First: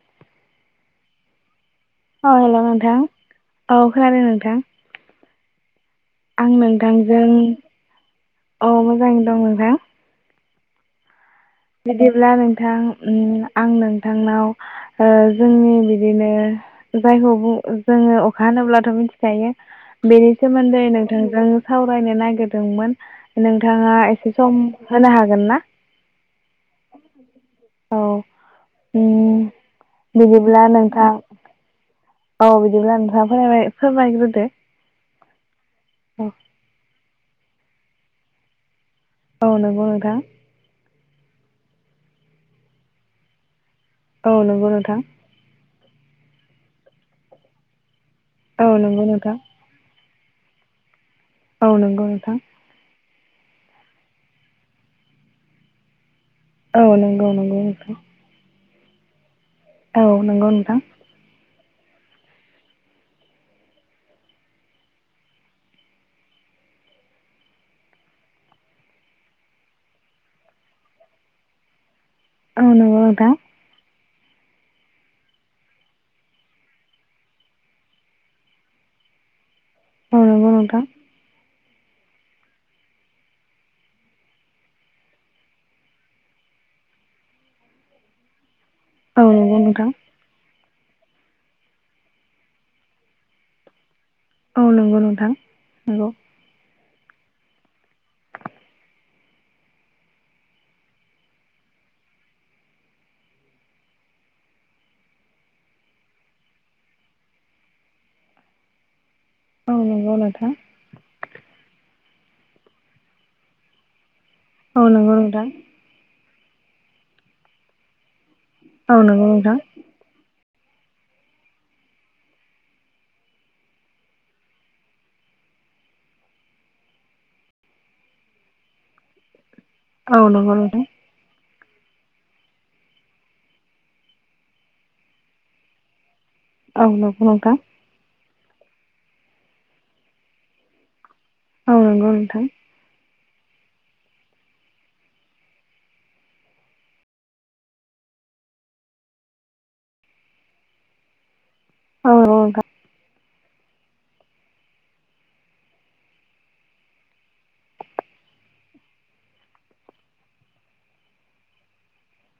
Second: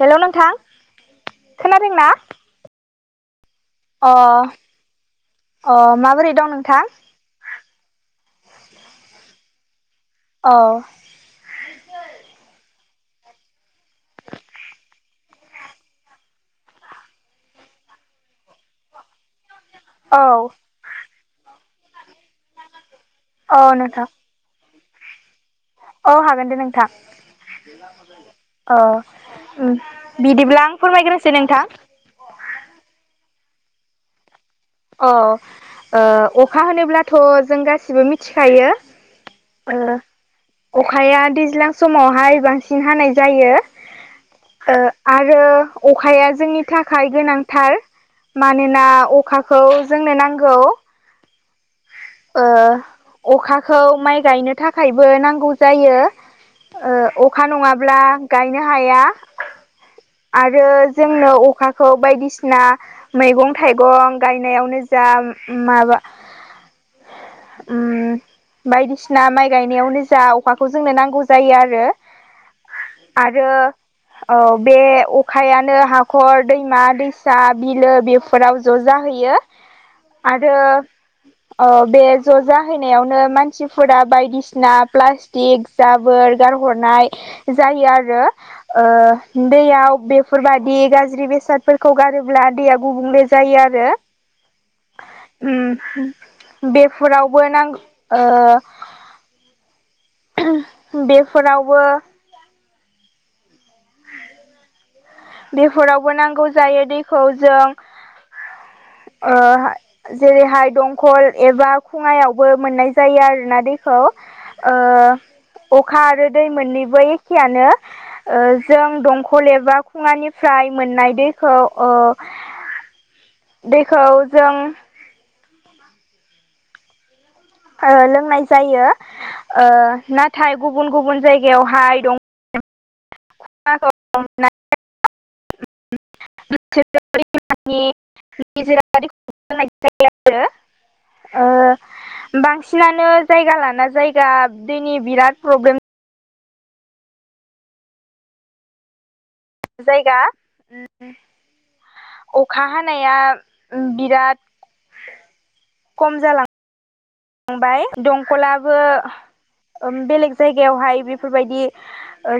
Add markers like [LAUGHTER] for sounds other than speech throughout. Hello नोंथां खोनादोंना अ हेलौ नोंथां औ अ खोनादों नोंथां अ माबोरै दं आं नोंथां जों औ मोजाङैनो दं नोंथां औ बिदिब्ला नोंथां उम आं नोंथांनाव ओ जोंनि बिदिनो जायखौ जोङो अखा होब्लाथ' मिथि जायो औ बेनि सोमोन्दै नोंथांजों सावरायनो नागिरदोंमोन। औ नोंथाङा नोंथां एसे सम होनो हागोन ना? औ हागोन दे नोंथां औ अ उम बिदिब्ला आं फोरमायग्रोसै नोंथां औ बिदिब्ला नोंथाङा फोरमाय फोरमायग्रोदो अ औ ओ अखा होनोब्लाथ' जों गासिबो मिथिखायो औ नंगौ ओ नोंथां अखाया दैज्लां समावहाय बांसिन हानाय जायो औ नंगौ ओ नोंथां आरो रो अखाया जोंनि थाखाय गोनांथार औ मानोना नंगौ नोंथां अखा खौ जोंनो नांगौ औ नंगौ नोंथां ओ अखाखौ माइ गायनो थाखायबो नांगौ जायो। औ ओ नंगौ अखा नंगौ नोंथां नङाब्ला गायनो हाया औ नंगौ आरो नोंथां जोंनो अखाखौ बायदिसिना मैगं थाइगं गायनायावनो जा माबा उम बायदिसिना माइ गायनायावनो जा अखाखौ जोंनो नांगौ जायो आरो औ नंगौ नोंथां आरो औ बे अखायानो हाखर दैमा दैसा बिलो बेफोराव ज'जा हैयो औ नंगौ आरो नोंथां औ बे ज' जाहैयावनो मानसिफोरा बायदिसिना प्लास्ट टिक जाबोर गारहरनाय जायो आरो औ ओ नंगौ नोंथां दैयाव बे फोरबायदि गाज्रि बेसादफोरखौ गारोब्ला दैया गुबुंले जायो आरो औ नंगौ नंगौ नोंथां उम बेफोरावबो नां ओ बेफोरावबो बेफोरावबो नांगौ जायो दैखौ जों ओ औ नंगौ नोंथां जेरैहाय दं खल एबा खुङायावबो मोननाय जायो आरोना दैखौ ओ औ नंगौ नोंथां अखा आरो दै मोननैबो एखेआनो ओ जों औ नंगौ दंखल नोंथां एबा फुुङानिफ्राय मोननाय दैखौ ओ दैखौ जों लोंनाय जायो ओ औ नंगौ नाथाय नोंथां गुबुन गुबुन जायगायावहाय दं [UNINTELLIGIBLE] औ नंगौ नोंथां [UNINTELLIGIBLE] आरो ओ औ नंगौ नोंथां बांसि सिनानो जायगा लाना जायगा दैनि बिराद प्रब्लेम जायगा औ नंगौ अखा हा नाया बिराद खम जालां थांबाय दंखलाबो बेलेग जायगायावहाय बेफोरबायदि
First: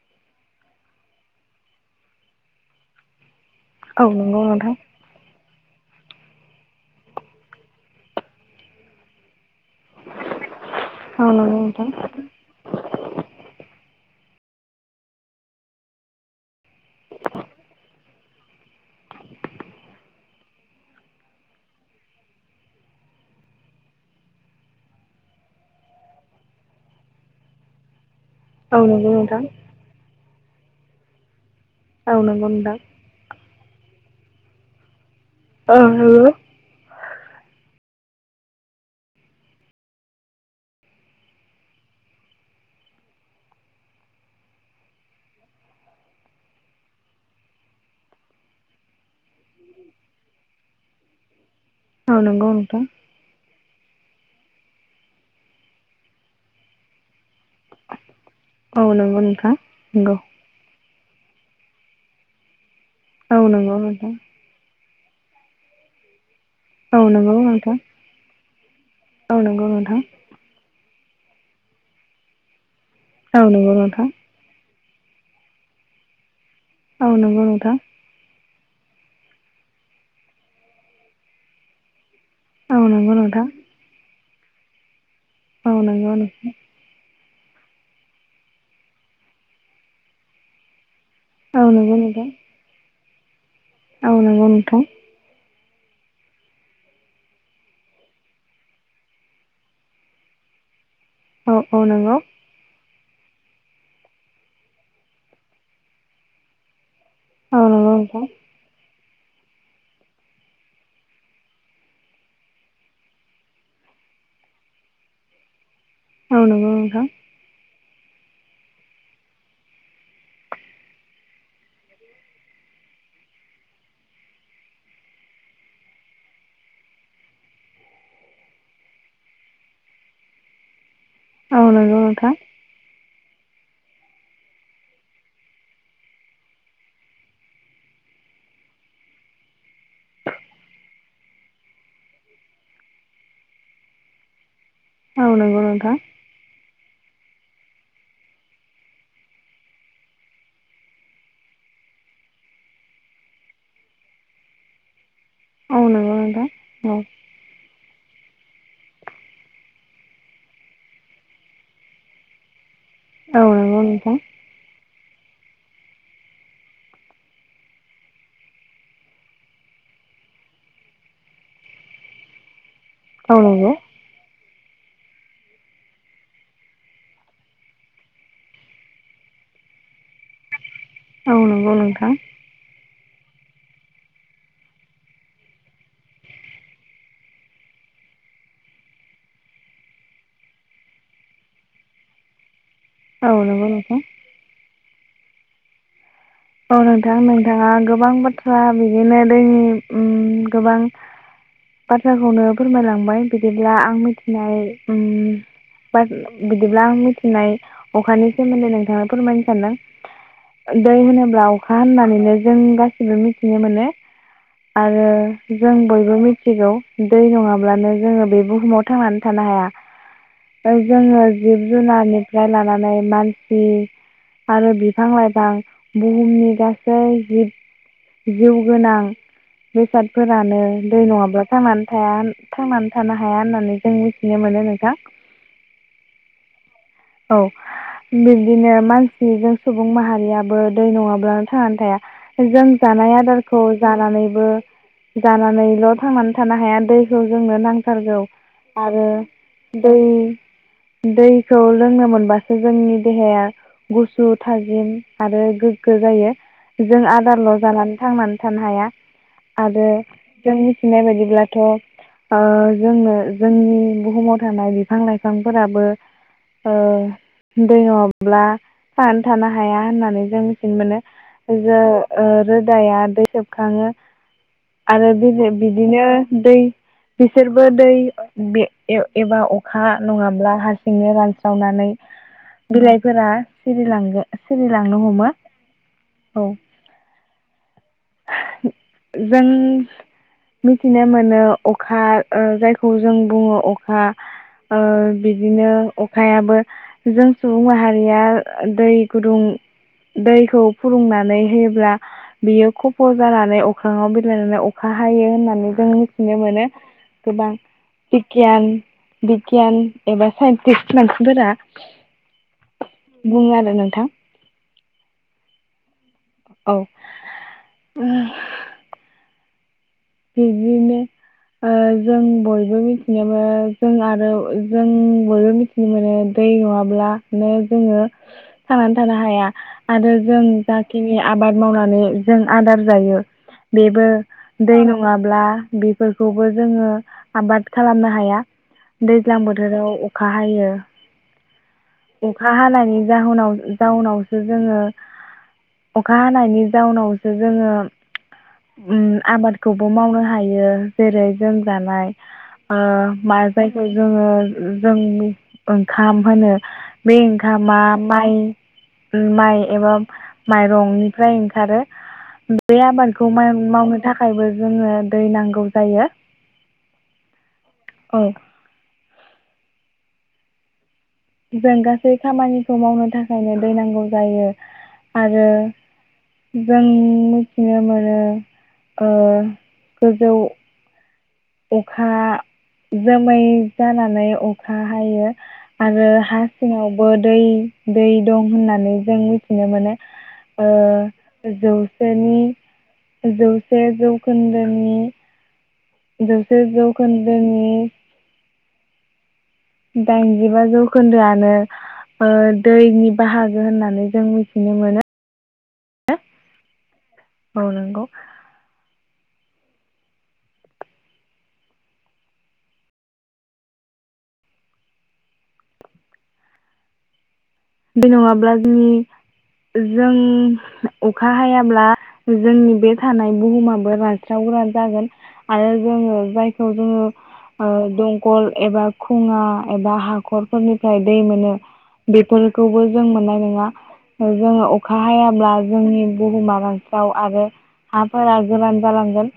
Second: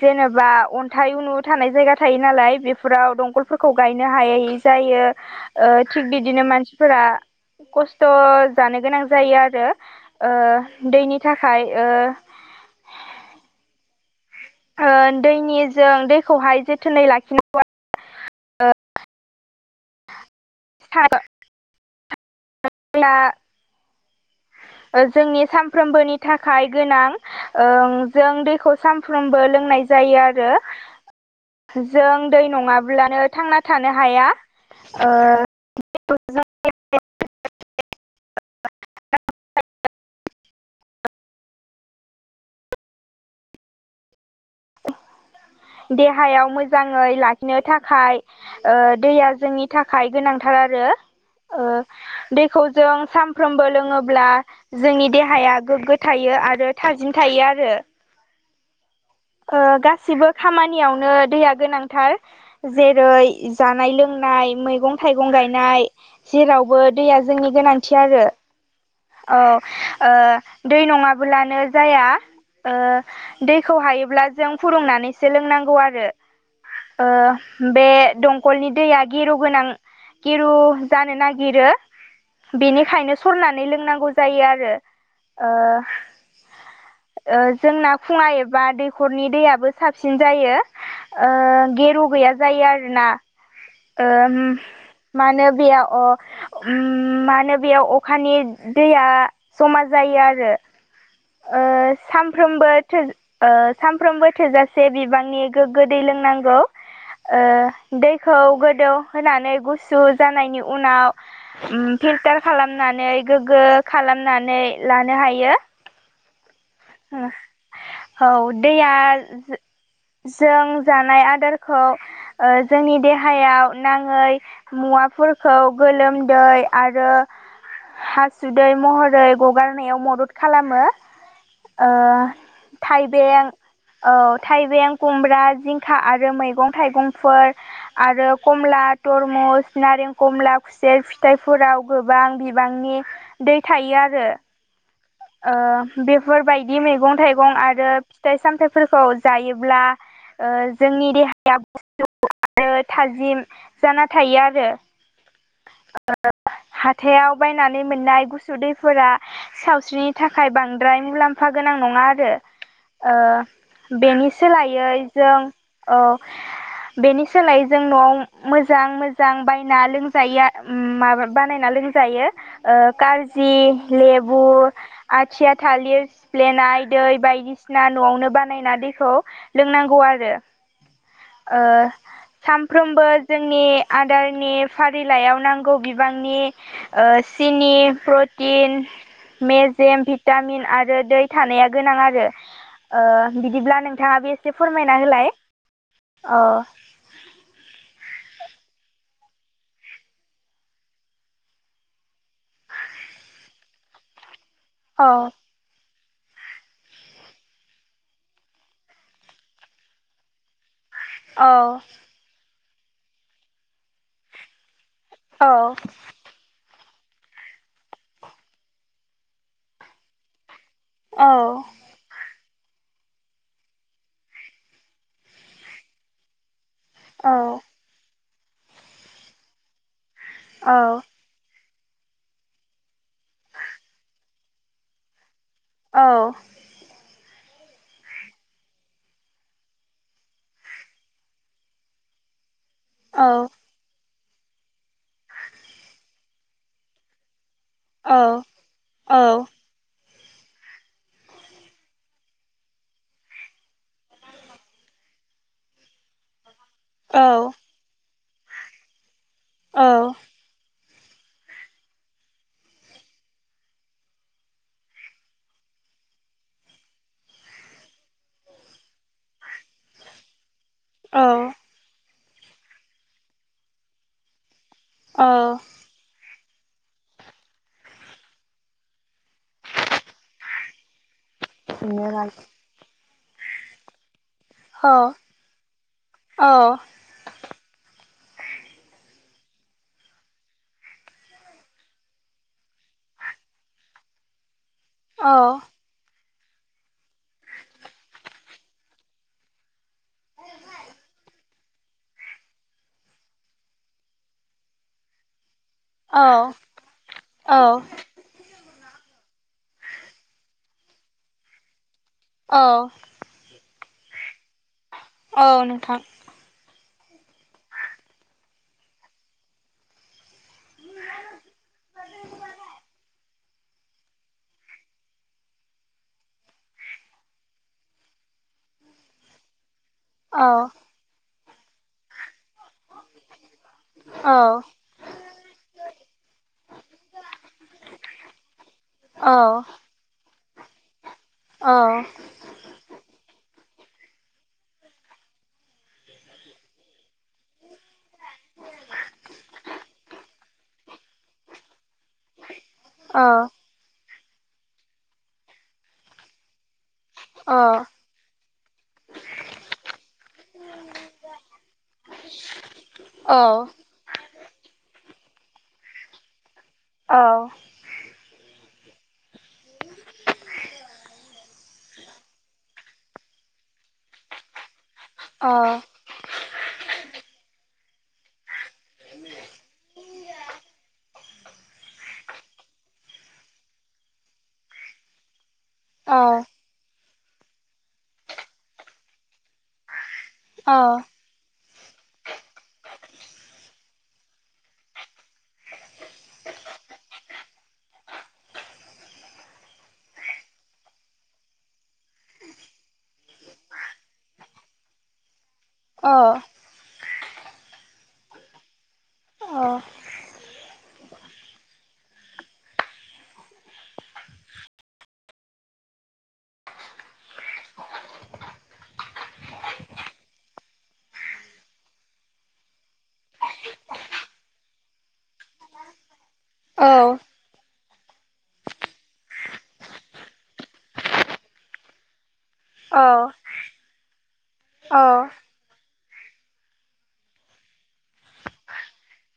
जेनेबा अन्थाइ उनु थानाय जायगा थायो नालाय बेफोराव दंखल फोरखौ नोंथां औ गायनो हायै नंगौ नोंथां औ नंगौ नोंथां जायो। ओ थिग बिदिनो मानसिफोरा खस्थ' जानो गोनां जायो आरो। ओ दैनि औ नंगौ नोंथां औ थाखाय नंगौ ओ नोंथां ओ दैनिजों दैखौहाय जोथोनै लाखिनांगौ [UNINTELLIGIBLE] ओ जोंनि सानफ्रोमबोनि थाखाय गोनां ओं जों दै खौ औ नंगौ औ नंगौ नोंथां सानफ्रबो लोंनाय जायो आरो। जों दै नङाब्लानो थांना थानो हाया ओ ओं हेलौ देहायाव मोजाङै लाखिनो थाखाय ओ दैया जोंनि थाखाय गोनांथार आरो ओ दैखौ जों साम फ्रोमबो लोङोब्ला जोंनि देहाया गोग्गो थायो आरो थाजिम थायो आरो। औ नंगौ नों ओ गासिबो खामानियावनो दैया गोनांथार जेरै औ नंगौ जानाय नोंथां लोंनाय मैगं थाइगं गायनाय जेराव बो औ दैया नंगौ जोंनि नोंथां गोनांथि आरो औ नंगौ नोंथां ओ दै नङाब्लानो जाया ओ औ नंगौ दैखौ नोंथां हायो। बा जों फुदुंनानैसो लोंनांगौ आरो औ नंगौ ओ नोंथां बे दं कलनि दैया गेरु गोनां गेरु जानो नागिरो। औ नंगौ बेनिखायनो नोंथां सरनानै लोंनांगौ जायो आरो ओ औ नंगौ नोंथां ओ जोंना खुङा एबा दैखरनि दैयाबो साबसिन जायो। ओ औ नंगौ गेरु नोंथां गैया जायो आरोना औ ओ नंगौ नोंथां मानो बेया अ उम मानो बेयाव अखानि दैया जमा जायो आरो। औ ओ औ नंगौ साम फ्रामबो थो सानफ्रोमबो थोजासे बिबांनि गोग्गो दै लोंनांगौ। ओ औ नंगौ दैखौ नोंथां गोदौहोनानै गुसु जानायनि उनाव उम फिल्टार खालामनानै गोग्गो खालामनानै लानो हायो। औ नोंगौ नोंथां औ दैया जों जानाय आदारखौ ओ जोंनि देहायाव नाङै मुवाफोरखौ गोलोमदै आरो हासुदै महरै गगारनायाव मदद खालामो औ ओ नंगौ नोंथां थाइबें औ थाइबें खुमब्रा जिंखा आरो मैगं थाइगंफोर आरो कमला तरमुस नारें खमला खुसेर फिथाइफोराव गोबां बिबांनि दै थायो आरो। औ नंगौ नोंथां ओ बेफोरबायदि मैगं थाइगं आरो फिथाइ सामथाइफोरखौ जायोब्ला ओ जोंनि देहाया [UNINTELLIGIBLE] आरो थाजिम जाना थायो आरो। औ नंगौ नोंथां हाथायाव बायनानै मोननाय गुसु दैफोरा साव थ्रि थाखाय बांद्राय मुलाम्फा गोनां नङा आरो ओ औ नंगौ नोंथां बेनि सोलायो जों औ बेनि सोलायै जों न'आव मोजां मोजां बायना लोंजायो माबा बानायना लोंजायो जायो ओ औ कारजि नंगौ लेबु आथिया थालिर सिफ्लेनाय दै बायदिसिना न'आवनो बानायना दैखौ लोंनांगौ आरो औ ओ नंगौ नोंथां सानफ्रोमबो जोंनि आदारनि फारिलायाव नांगौ बिबांनि सिनि प्रटिन मेजेम भिटामिन आरो दै थानाया गोनां आरो ओ औ नंगौ बिदिब्ला नोंथां नोंथाङाबो एसे फोरमायना होलाय अ औ नोंथां नोंथाङा गोबां बाथ्रा बिदिनो दैनि उम गोबां बाथ्राखौनो फोरमायलांबाय बिदिब्ला आं मिथिनाय औ बा बिदिब्ला आं मिथिनाय अखानि सोमोन्दै नोंथानो फोरमायनो सानदों दै होनोब्ला अखा औ होननानैनो जों गासिबो मिथिनो मोनो आरो जों बयबो मिथिगौ दै नङाब्लानो जोङो बे बुहुमाव थांनानै थानो हाया जोङो औ जिब जुनारनि फ्रा लानानै मानसि आरो बिफां लाइफां बुहुमनि गास गसै औ जिब जिउ गोनां बेसादफोरानो औ दै नङाब्ला थांनानै थाया थांनानै थानो हाया होननानै जों मिथिनो मोनो नोंथां औ औ बिब्दिनो मानसि जों सुबुं माहारियाबो दै नङाब्लानो थांनानै थाया जों जानाय आदारखौ जानानैबो जानानैल' थांनानै थानो हाया दैखौ जोंनो औ नांथारगौ आरो औ औ दै दैखौ लोंनो मोनबासो जोंनि देहाया गुसु थाजिम आरो गोग्गो जायो जों औ आदारल' जानानै थांनानै थानो हाया आरो जों मिथिनाय बायदिब्लाथ' जोंनो जोंनि बुहुमाव थानाय बिफां लाइफांफोराबो ओ दै नङाब्ला थांनानै थानो हाया होननानै जों मिथिनो मोनो औ रो ओ रोदाया दै सेबखाङो आरो बि बि बिदिनो दै बिसोरबो दै एबा अखा नङाब्ला हारसिंनो रान सावनानै बिलाइफोरा सिरिलां सिरिलांनो हमो औ जों मिथिनो मोनो अखा जायखौ जों बुङो अखा ओ बिदिनो अखायाबो जों सुबुं माहारिया दै गुदुं दैखौ फुदुंनानै होयोब्ला बियो खफ जानानै अख्राङाव बिलाइनानै अखा हायो होननानै जों मिथिनो मोनो गोबां औ बिगियान बिगियान एबा साइन्टिस्ट मानसिफोरा औ बुङो आरो नोंथां औ नोंथां औ बिदिनो जों बयबो मिथिनो मोनो जों आरो जों बयबो मिथिनो मोनो दै नङाब्लानो जोङो थांनानै थानो हाया आरो जों औ जाखिनि आबाद मावनानै जों आदार जायो बेबो औ दै ङाब्ला बेफोरखौबो जोङो आबाद खालामनो हाया औ दैज्लां बोथोराव राव अखा हायो औ अखा हानायनि जाहोनाव जाउनावसो जोङो अखा हानायनि जाउनावसो जोङो उम आबाद खौबो मावनो हायो जेरै लोमजानाय ओ औ मा जाय जोङो जों ओंखाम होनो बे ओंखामा माइ माइ एबा माइरंनिफ्राय ओंखारो बे आबादखौ औ मावनो थाखायबो जोङो दै नांगौ जायो औ औ जों गासै खामानिखौ मावनो थाखायनो दै नांगौ जायो आरो जों मिथिनो मोनो ओ गोजौ अखा जोमै जानानै अखा हायो आरो हा सिङावबो दै दै दं होननानै जों मिथिनो मोनो ओ अ जौसेनि जौसे जौखोन्दोनि जौसे जौखोनदोंनि दाइनजिबा जौखोन्दोआनो ओ दैनि बाहागो होननानै जों मिथिनो मोनो अ औ नंगौ बे नङाब्ला जोंनि जों अखा हायाब्ला जोंनि बे थानाय बुहुमाबो रानस्रावग्रा जागोन आरो जोङो जाय खौ जोङो ओ दं कल एबा खुङा एबा हाखरफोरनिफ्राय दै मोनो बेफोर खौबो जों मोननाय नोङा जोङो अखा हायाब्ला जोंनि बुहुमा रानस्राव आरो हाफोरा गोरान जालांगोन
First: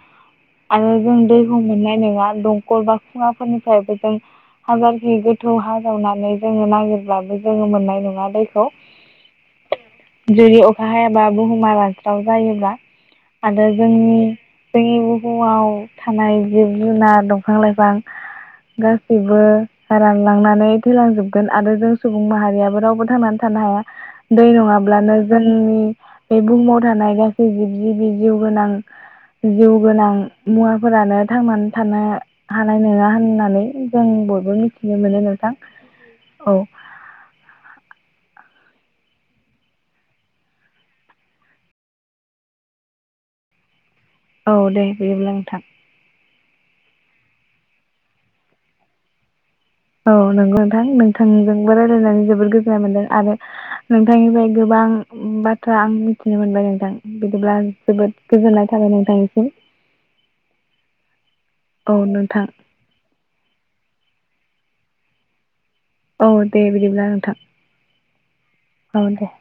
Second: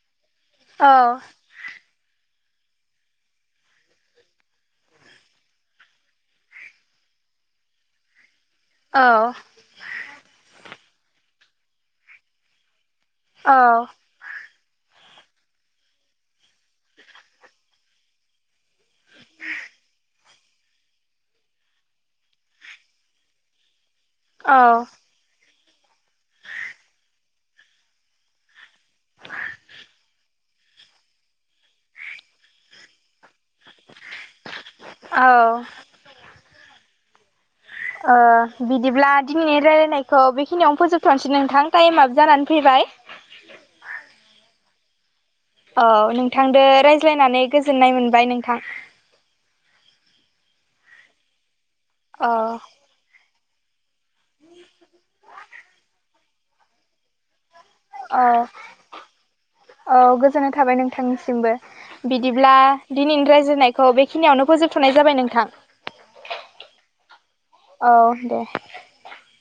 आरो जों दै [UNINTELLIGIBLE] मोननाय नोङा दंखल बा खुङाफोरनिफ्रायबो जों हाजारखि गोथौ हा जावनानै जोङो नागिरब्लाबो जोङो मोननाय नङा दैखौ औ जुदि अखा हायाबा बुहुमा रानस्राव जायोब्ला औ आरो जोंनि जोंनि बुहुमाव थानाय जिब जुनार दंफां लाइफां गासैबो रानलांनानै थैलांजोबगोन आरो जों सुबुं माहारियाबो रावबो थांनानै थानो हाया दै औ नङाब्लानो जोंनि बे बुहुमाव थानाय गासै जिब जिबि जिउ गोनां जिउ गोनां मुवाफोरानो थांनानै थानो हानाय नोङा होननानै जों बयबो मिथिनो मोनो नोंथां ओ औ ओ बिदिब्ला दिनैनि रायलायनायखौ बेखिनियावनो फोजोबथ'नोसै नोंथां टाइमाब जानानै फैबाय औ दे बिदिब्ला नोंथां औ नोंथांजों रायज्लायनानै गोजोननाय मोनबाय नोंथां औ नंगौ नोंथां नोंथांजोंबो रायजलायनानै औ जोबोर गोजोन्नाय मोन्दों आरो नोंथांनिफ्राय गोबां बाथ्रा आं मिथिनो मोनबाय नोंथां बिदिब्ला जोबोद औ गोजोननाय थाबाय नोंथांनिसिम औ गोजोननाय थाबाय नोंथांनिसिमबो औ नोंथां बिदिब्ला दिनैनि रायजायनायखौ बेखिनियावनो फोजोबथ'नाय जाबाय नोंथां औ दे बिदिब्ला नोंथां औ दे औ दे